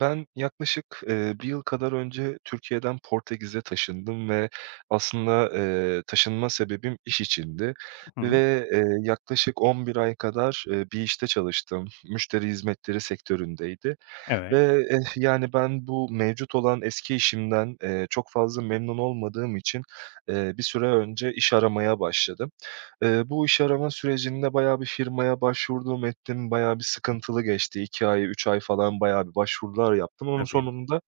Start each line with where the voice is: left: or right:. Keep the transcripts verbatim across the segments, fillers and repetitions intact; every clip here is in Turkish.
right: Ben yaklaşık, eee, bir yıl kadar önce Türkiye'den Portekiz'e taşındım ve aslında, eee, taşınma sebebim iş içindi
left: Hı,
right: ve, eee, yaklaşık on bir ay kadar, eee, bir işte çalıştım. Müşteri hizmetleri sektöründeydi.
left: evet,
right: Ve, eh, yani, ben bu mevcut olan eski işimden, eee, çok fazla memnun olmadığım için, eee, bir süre önce iş aramaya başladım. Eee, bu iş arama sürecinde bayağı bir firmaya başvurdum ettim. Bayağı bir sıkıntılı geçti. iki ay, üç ay falan bayağı bir başvurular yaptım. Onun
left: tabii.
right: sonunda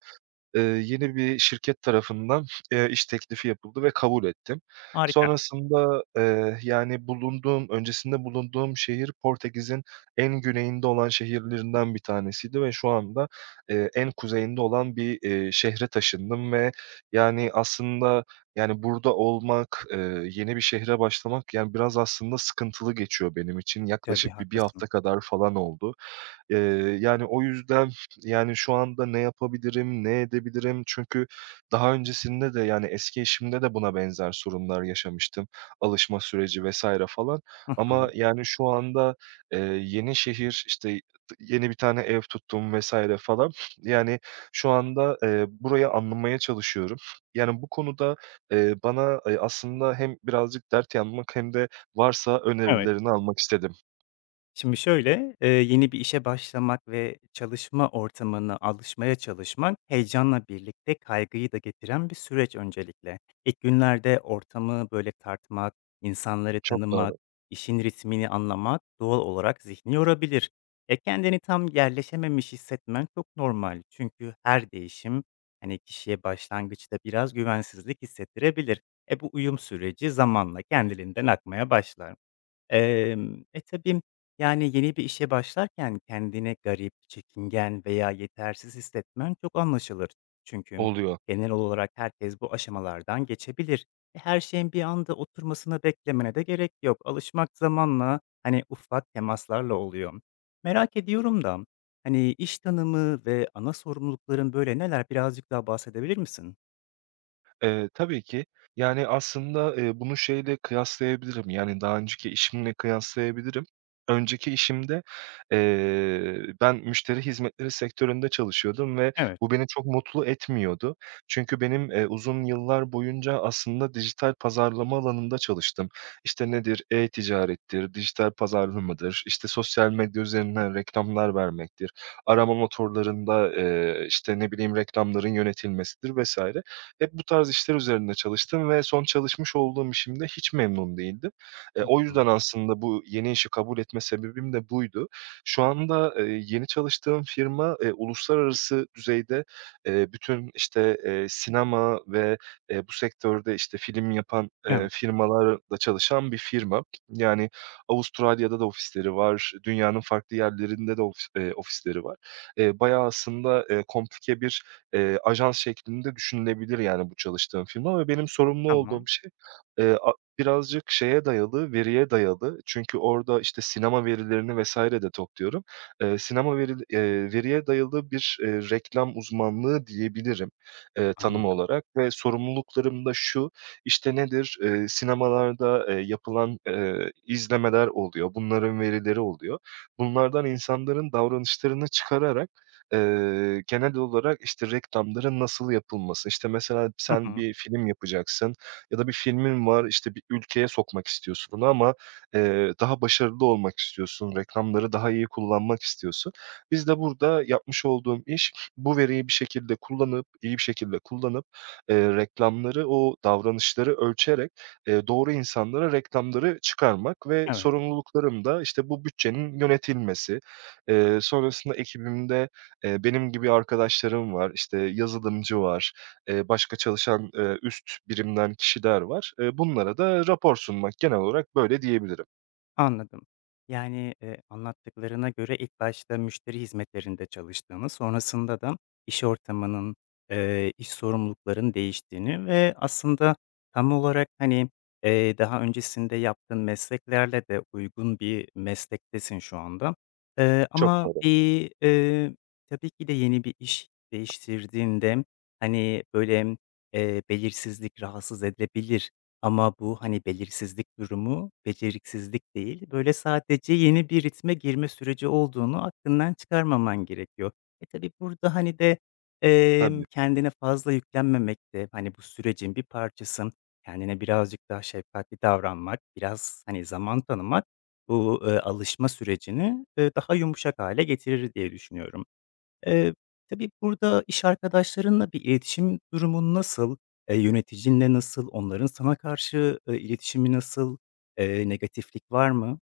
right: Eee, yeni bir şirket tarafından, eee, iş teklifi yapıldı ve kabul ettim.
left: Harika.
right: Sonrasında, eee, yani, bulunduğum öncesinde bulunduğum şehir Portekiz'in en güneyinde olan şehirlerinden bir tanesiydi ve şu anda, eee, en kuzeyinde olan bir, eee, şehre taşındım ve, yani, aslında, yani, burada olmak, eee, yeni bir şehre başlamak, yani, biraz aslında sıkıntılı geçiyor benim için.
left: Tabii,
right: Yaklaşık bir bir
left: haklısın.
right: hafta kadar falan oldu. Eee, yani, o yüzden, yani, şu anda ne yapabilirim, ne edebilirim? Çünkü daha öncesinde de, yani, eski eşimde de buna benzer sorunlar yaşamıştım. Alışma süreci vesaire falan
left: Hı
right: ama,
left: hı.
right: yani, şu anda, eee, yeni şehir, işte, yeni bir tane ev tuttum vesaire falan. Yani, şu anda, eee, burayı anlamaya çalışıyorum. Yani, bu konuda, eee, bana, eee, aslında hem birazcık dert yanmak hem de varsa
left: Evet.
right: önerilerini almak istedim.
left: Şimdi şöyle, eee, yeni bir işe başlamak ve çalışma ortamına alışmaya çalışmak, heyecanla birlikte kaygıyı da getiren bir süreç öncelikle. İlk günlerde ortamı böyle tartmak, insanları
right: Çok
left: tanımak,
right: doğru.
left: işin ritmini anlamak doğal olarak zihni yorabilir. E kendini tam yerleşememiş hissetmen çok normal. Çünkü her değişim hani kişiye başlangıçta biraz güvensizlik hissettirebilir. E bu uyum süreci zamanla kendiliğinden akmaya başlar. Emm, e, tabii, yani, yeni bir işe başlarken kendini garip, çekingen veya yetersiz hissetmen çok anlaşılır. Çünkü
right: Oluyor.
left: genel olarak herkes bu aşamalardan geçebilir. E, her şeyin bir anda oturmasını beklemene de gerek yok. Alışmak zamanla, hani, ufak temaslarla oluyor. Merak ediyorum da, hani, iş tanımı ve ana sorumlulukların, böyle, neler? Birazcık daha bahsedebilir misin?
right: Eee, tabii ki. Yani, aslında, eee, bunu şeyle kıyaslayabilirim, yani, daha önceki işimle kıyaslayabilirim. Önceki işimde, eee, ben müşteri hizmetleri sektöründe çalışıyordum ve
left: Evet.
right: bu beni çok mutlu etmiyordu. Çünkü benim, eee, uzun yıllar boyunca aslında dijital pazarlama alanında çalıştım. İşte, nedir? E-ticarettir, dijital pazarlamadır, işte, sosyal medya üzerinden reklamlar vermektir, arama motorlarında, eee, işte, ne bileyim, reklamların yönetilmesidir vesaire. Hep bu tarz işler üzerinde çalıştım ve son çalışmış olduğum işimde hiç memnun değildim. Eee,
left: Hı
right: o
left: hı.
right: yüzden aslında bu yeni işi kabul etme sebebim de buydu. Şu anda, eee, yeni çalıştığım firma, eee, uluslararası düzeyde, eee, bütün, işte, eee, sinema ve, eee, bu sektörde, işte, film yapan, eee,
left: Evet.
right: firmalarla çalışan bir firma. Yani Avustralya'da da ofisleri var, dünyanın farklı yerlerinde de ofis eee, ofisleri var. Eee, bayağı aslında, eee, komplike bir eee, ajans şeklinde düşünülebilir yani bu çalıştığım firma ve benim sorumlu olduğum
left: Tamam.
right: şey, eee, a birazcık şeye dayalı, veriye dayalı. Çünkü orada, işte, sinema verilerini vesaire de topluyorum. Eee, sinema veri eee, veriye dayalı bir, eee, reklam uzmanlığı diyebilirim, eee, tanım
left: Anladım.
right: olarak ve sorumluluklarım da şu, işte, nedir? Eee, sinemalarda, eee, yapılan, eee, izlemeler oluyor, bunların verileri oluyor. Bunlardan insanların davranışlarını çıkararak Eee, genel olarak, işte, reklamların nasıl yapılması, işte, mesela
left: Hı
right: sen
left: hı.
right: bir film yapacaksın ya da bir filmin var, işte, bir ülkeye sokmak istiyorsun onu ama, eee, daha başarılı olmak istiyorsun, reklamları daha iyi kullanmak istiyorsun. Biz de burada yapmış olduğum iş, bu veriyi bir şekilde kullanıp, iyi bir şekilde kullanıp, eee, reklamları, o davranışları ölçerek, eee, doğru insanlara reklamları çıkarmak ve
left: Evet.
right: sorumluluklarım da, işte, bu bütçenin yönetilmesi. Eee, sonrasında ekibimde Eee, benim gibi arkadaşlarım var, işte, yazılımcı var, eee, başka çalışan, eee, üst birimden kişiler var. Eee, bunlara da rapor sunmak genel olarak böyle diyebilirim.
left: Anladım. Yani, eee, anlattıklarına göre ilk başta müşteri hizmetlerinde çalıştığını, sonrasında da iş ortamının, eee, iş sorumluluklarının değiştiğini ve aslında tam olarak, hani, eee, daha öncesinde yaptığın mesleklerle de uygun bir meslektesin şu anda. Eee,
right: Çok
left: ama
right: doğru.
left: bir, eee, tabii ki de yeni bir iş değiştirdiğinde, hani, böyle, eee, belirsizlik rahatsız edebilir. Ama bu, hani, belirsizlik durumu, beceriksizlik değil, böyle, sadece yeni bir ritme girme süreci olduğunu aklından çıkarmaman gerekiyor. E, tabii burada, hani, de, emm,
right: Tabii.
left: kendine fazla yüklenmemek de, hani, bu sürecin bir parçası. Kendine birazcık daha şefkatli davranmak, biraz, hani, zaman tanımak bu, eee, alışma sürecini, eee, daha yumuşak hale getirir diye düşünüyorum. Eee, tabii burada iş arkadaşlarınla bir iletişim durumun nasıl? Eee, yöneticinle nasıl? Onların sana karşı, eee, iletişimi nasıl? Eee, negatiflik var mı?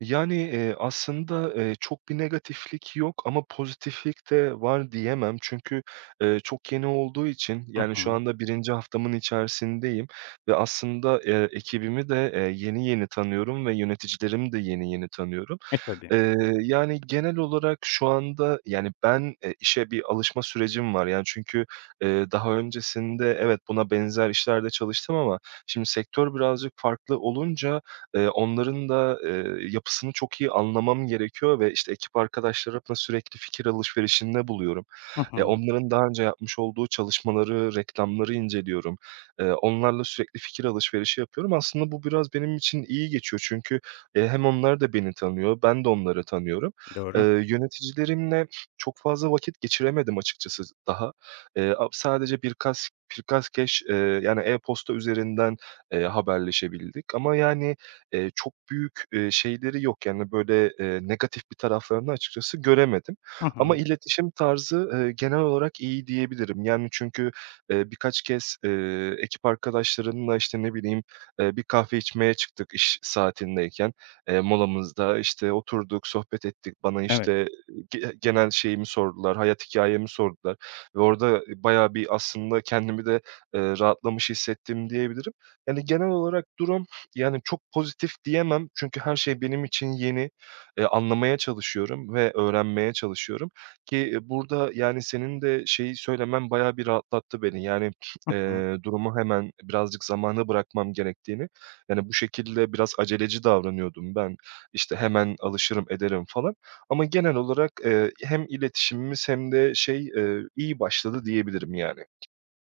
right: Yani, eee, aslında, eee, çok bir negatiflik yok ama pozitiflik de var diyemem. Çünkü, eee, çok yeni olduğu için,
left: Hı
right: yani, şu
left: hı.
right: anda birinci haftamın içerisindeyim ve aslında, eee, ekibimi de, eee, yeni yeni tanıyorum ve yöneticilerimi de yeni yeni tanıyorum.
left: E, tabii.
right: Eee, yani, genel olarak şu anda, yani, ben, eee, işe bir alışma sürecim var. Yani, çünkü, eee, daha öncesinde evet, buna benzer işlerde çalıştım ama şimdi sektör birazcık farklı olunca, eee, onların da, eee, yapısını çok iyi anlamam gerekiyor ve, işte, ekip arkadaşlarımla sürekli fikir alışverişinde buluyorum.
left: Hı
right: Eee,
left: hı.
right: onların daha önce yapmış olduğu çalışmaları, reklamları inceliyorum. Eee, onlarla sürekli fikir alışverişi yapıyorum. Aslında bu biraz benim için iyi geçiyor çünkü Eee, hem onlar da beni tanıyor, ben de onları tanıyorum. Eee,
left: Doğru.
right: yöneticilerimle çok fazla vakit geçiremedim açıkçası daha. Eee, a Sadece birkaç birkaç, keş, eee, yani e-posta üzerinden, eee, haberleşebildik ama yani, eee, çok büyük, eee, şeyleri yok. Yani, böyle, eee, negatif bir taraflarını açıkçası göremedim
left: Hı
right: ama
left: hı.
right: iletişim tarzı, eee, genel olarak iyi diyebilirim. Yani, çünkü, eee, birkaç kez, eee, ekip arkadaşlarımla, işte, ne bileyim, eee, bir kahve içmeye çıktık iş saatindeyken. Eee, molamızda, işte, oturduk, sohbet ettik. Bana,
left: Evet.
right: işte, ge genel şeyimi sordular, hayat hikayemi sordular ve orada bayağı bir aslında kendimi de, eee, rahatlamış hissettim diyebilirim. Yani, genel olarak durum, yani, çok pozitif diyemem çünkü her şey benim için yeni. Eee, anlamaya çalışıyorum ve öğrenmeye çalışıyorum ki, eee, burada, yani, senin de şeyi söylemen bayağı bir rahatlattı beni. Yani,
left: Hı hı.
right: eee, durumu hemen birazcık zamana bırakmam gerektiğini yani, bu şekilde biraz aceleci davranıyordum ben. İşte, hemen alışırım ederim falan ama genel olarak, eee, hem iletişimimiz hem de şey, eee, iyi başladı diyebilirim yani.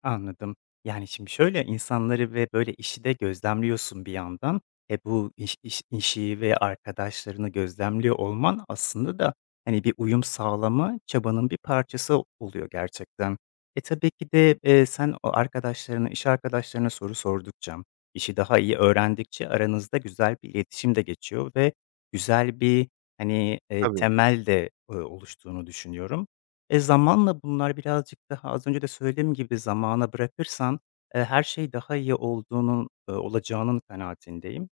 left: Anladım. Yani, şimdi şöyle, insanları ve, böyle, işi de gözlemliyorsun bir yandan. E, bu iş iş işi ve arkadaşlarını gözlemliyor olman aslında da, hani, bir uyum sağlama çabanın bir parçası oluyor gerçekten. E, tabii ki de, eee, sen o arkadaşlarına, iş arkadaşlarına soru sordukça, işi daha iyi öğrendikçe aranızda güzel bir iletişim de geçiyor ve güzel bir, hani, eee,
right: Tabii,
left: temel de, eee, oluştuğunu düşünüyorum. E, zamanla bunlar birazcık daha az önce de söylediğim gibi zamana bırakırsan, eee, her şey daha iyi olduğunun, eee, olacağının kanaatindeyim.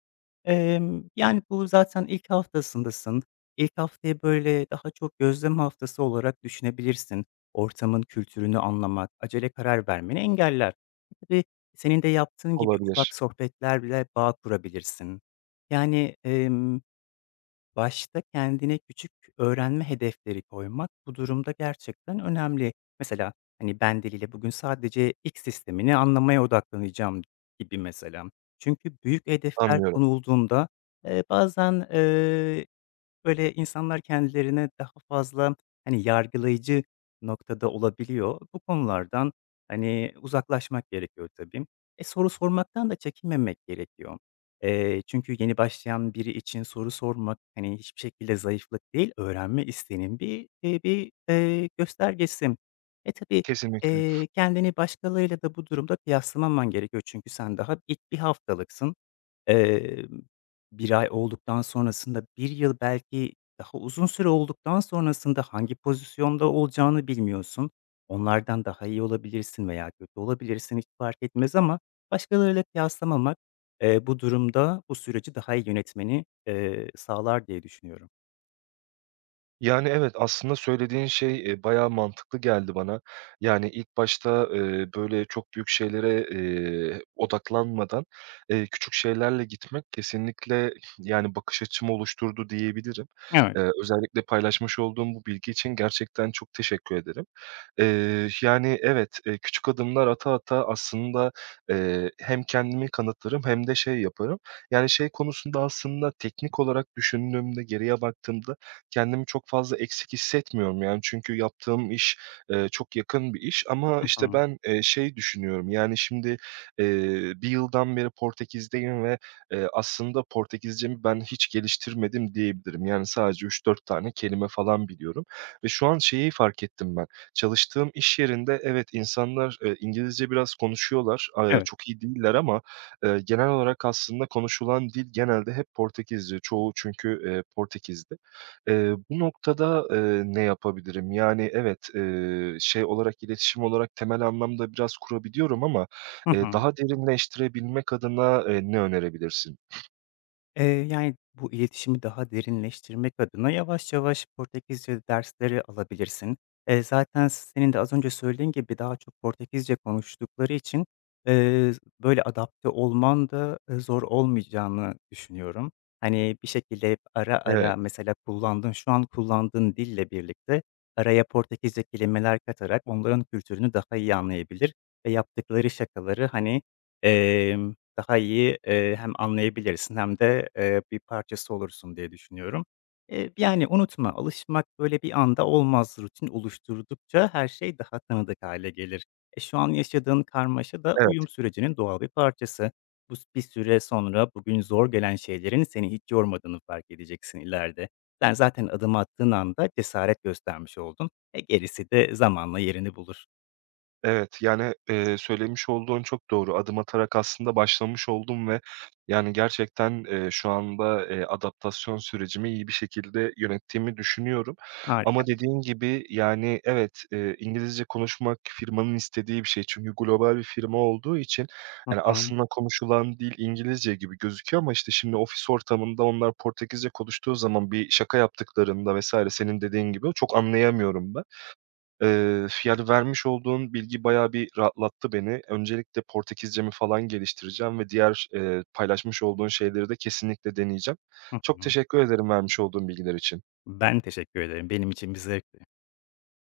left: Emm, yani, bu zaten ilk haftasındasın. İlk haftayı, böyle, daha çok gözlem haftası olarak düşünebilirsin. Ortamın kültürünü anlamak, acele karar vermeni engeller. Tabii senin de yaptığın gibi ufak
right: olabilir.
left: sohbetlerle bağ kurabilirsin. Yani, başta kendine küçük öğrenme hedefleri koymak bu durumda gerçekten önemli. Mesela, hani, ben diliyle bugün sadece X sistemini anlamaya odaklanacağım gibi mesela. Çünkü büyük hedefler
right: Anlıyorum.
left: konulduğunda, eee, bazen, böyle, insanlar kendilerine daha fazla, hani, yargılayıcı noktada olabiliyor. Bu konulardan, hani, uzaklaşmak gerekiyor tabii. E, soru sormaktan da çekinmemek gerekiyor. Eee, çünkü yeni başlayan biri için soru sormak, hani, hiçbir şekilde zayıflık değil, öğrenme isteğinin bir, eee, bir, eee, göstergesi. E, tabii,
right: Kesinlikle.
left: eee, kendini başkalarıyla da bu durumda kıyaslamaman gerekiyor çünkü sen daha ilk bir haftalıksın. Emm, bir ay olduktan sonrasında, bir yıl belki daha uzun süre olduktan sonrasında hangi pozisyonda olacağını bilmiyorsun. Onlardan daha iyi olabilirsin veya kötü olabilirsin, hiç fark etmez ama başkalarıyla kıyaslamamak, eee, bu durumda bu süreci daha iyi yönetmeni, eee, sağlar diye düşünüyorum.
right: Yani, evet, aslında söylediğin şey, eee, bayağı mantıklı geldi bana. Yani, ilk başta, eee, böyle, çok büyük şeylere, eee, odaklanmadan, eee, küçük şeylerle gitmek kesinlikle, yani, bakış açımı oluşturdu diyebilirim.
left: Evet.
right: Eee, özellikle paylaşmış olduğun bu bilgi için gerçekten çok teşekkür ederim. Eee, yani, evet, eee, küçük adımlar ata ata aslında, eee, hem kendimi kanıtlarım hem de şey yaparım. Yani, şey konusunda aslında teknik olarak düşündüğümde, geriye baktığımda kendimi çok fazla eksik hissetmiyorum yani. Çünkü yaptığım iş, eee, çok yakın bir iş ama,
left: Hı
right: işte,
left: hı.
right: ben, eee, şey düşünüyorum, yani, şimdi, eee, bir yıldan beri Portekiz'deyim ve, eee, aslında Portekizcemi ben hiç geliştirmedim diyebilirim. Yani, sadece üç dört tane kelime falan biliyorum ve şu an şeyi fark ettim ben, çalıştığım iş yerinde evet, insanlar, eee, İngilizce biraz konuşuyorlar, aaa,
left: Evet.
right: çok iyi değiller ama, eee, genel olarak aslında konuşulan dil genelde hep Portekizce. Çoğu çünkü, eee, Portekiz'de. Eee, bu noktada, eee, ne yapabilirim? Yani evet, eee, şey olarak, iletişim olarak temel anlamda biraz kurabiliyorum ama,
left: Hı
right: eee,
left: hı.
right: daha derinleştirebilmek adına, eee, ne önerebilirsin?
left: Eee, yani, bu iletişimi daha derinleştirmek adına yavaş yavaş Portekizce dersleri alabilirsin. Eee, zaten senin de az önce söylediğin gibi daha çok Portekizce konuştukları için, eee, böyle adapte olman da, eee, zor olmayacağını düşünüyorum. Hani, bir şekilde hep ara
right: Evet,
left: ara mesela kullandığın, şu an kullandığın dille birlikte araya Portekizce kelimeler katarak onların kültürünü daha iyi anlayabilir ve yaptıkları şakaları, hani, daha iyi, eee, hem anlayabilirsin hem de, eee, bir parçası olursun diye düşünüyorum. Eee, yani, unutma, alışmak böyle bir anda olmaz. Rutin oluşturdukça her şey daha tanıdık hale gelir. E, şu an yaşadığın karmaşa da
right: evet.
left: uyum sürecinin doğal bir parçası. Bu s Bir süre sonra bugün zor gelen şeylerin seni hiç yormadığını fark edeceksin ileride. Sen zaten adım attığın anda cesaret göstermiş oldun. E, gerisi de zamanla yerini bulur.
right: Evet, yani, eee, söylemiş olduğun çok doğru. Adım atarak aslında başlamış oldum ve yani gerçekten, eee, şu anda, eee, adaptasyon sürecimi iyi bir şekilde yönettiğimi düşünüyorum. Ama
left: Harika.
right: dediğin gibi, yani, evet, eee, İngilizce konuşmak firmanın istediği bir şey. Çünkü global bir firma olduğu için,
left: Hı
right: yani,
left: hı.
right: aslında konuşulan dil İngilizce gibi gözüküyor ama işte şimdi ofis ortamında onlar Portekizce konuştuğu zaman bir şaka yaptıklarında vesaire senin dediğin gibi çok anlayamıyorum ben. Eee, yani, vermiş olduğun bilgi bayağı bir rahatlattı beni. Öncelikle Portekizcemi falan geliştireceğim ve diğer, eee, paylaşmış olduğun şeyleri de kesinlikle deneyeceğim.
left: Hı
right: Çok
left: hı.
right: teşekkür ederim vermiş olduğun bilgiler için.
left: Ben teşekkür ederim. Benim için bir zevkti.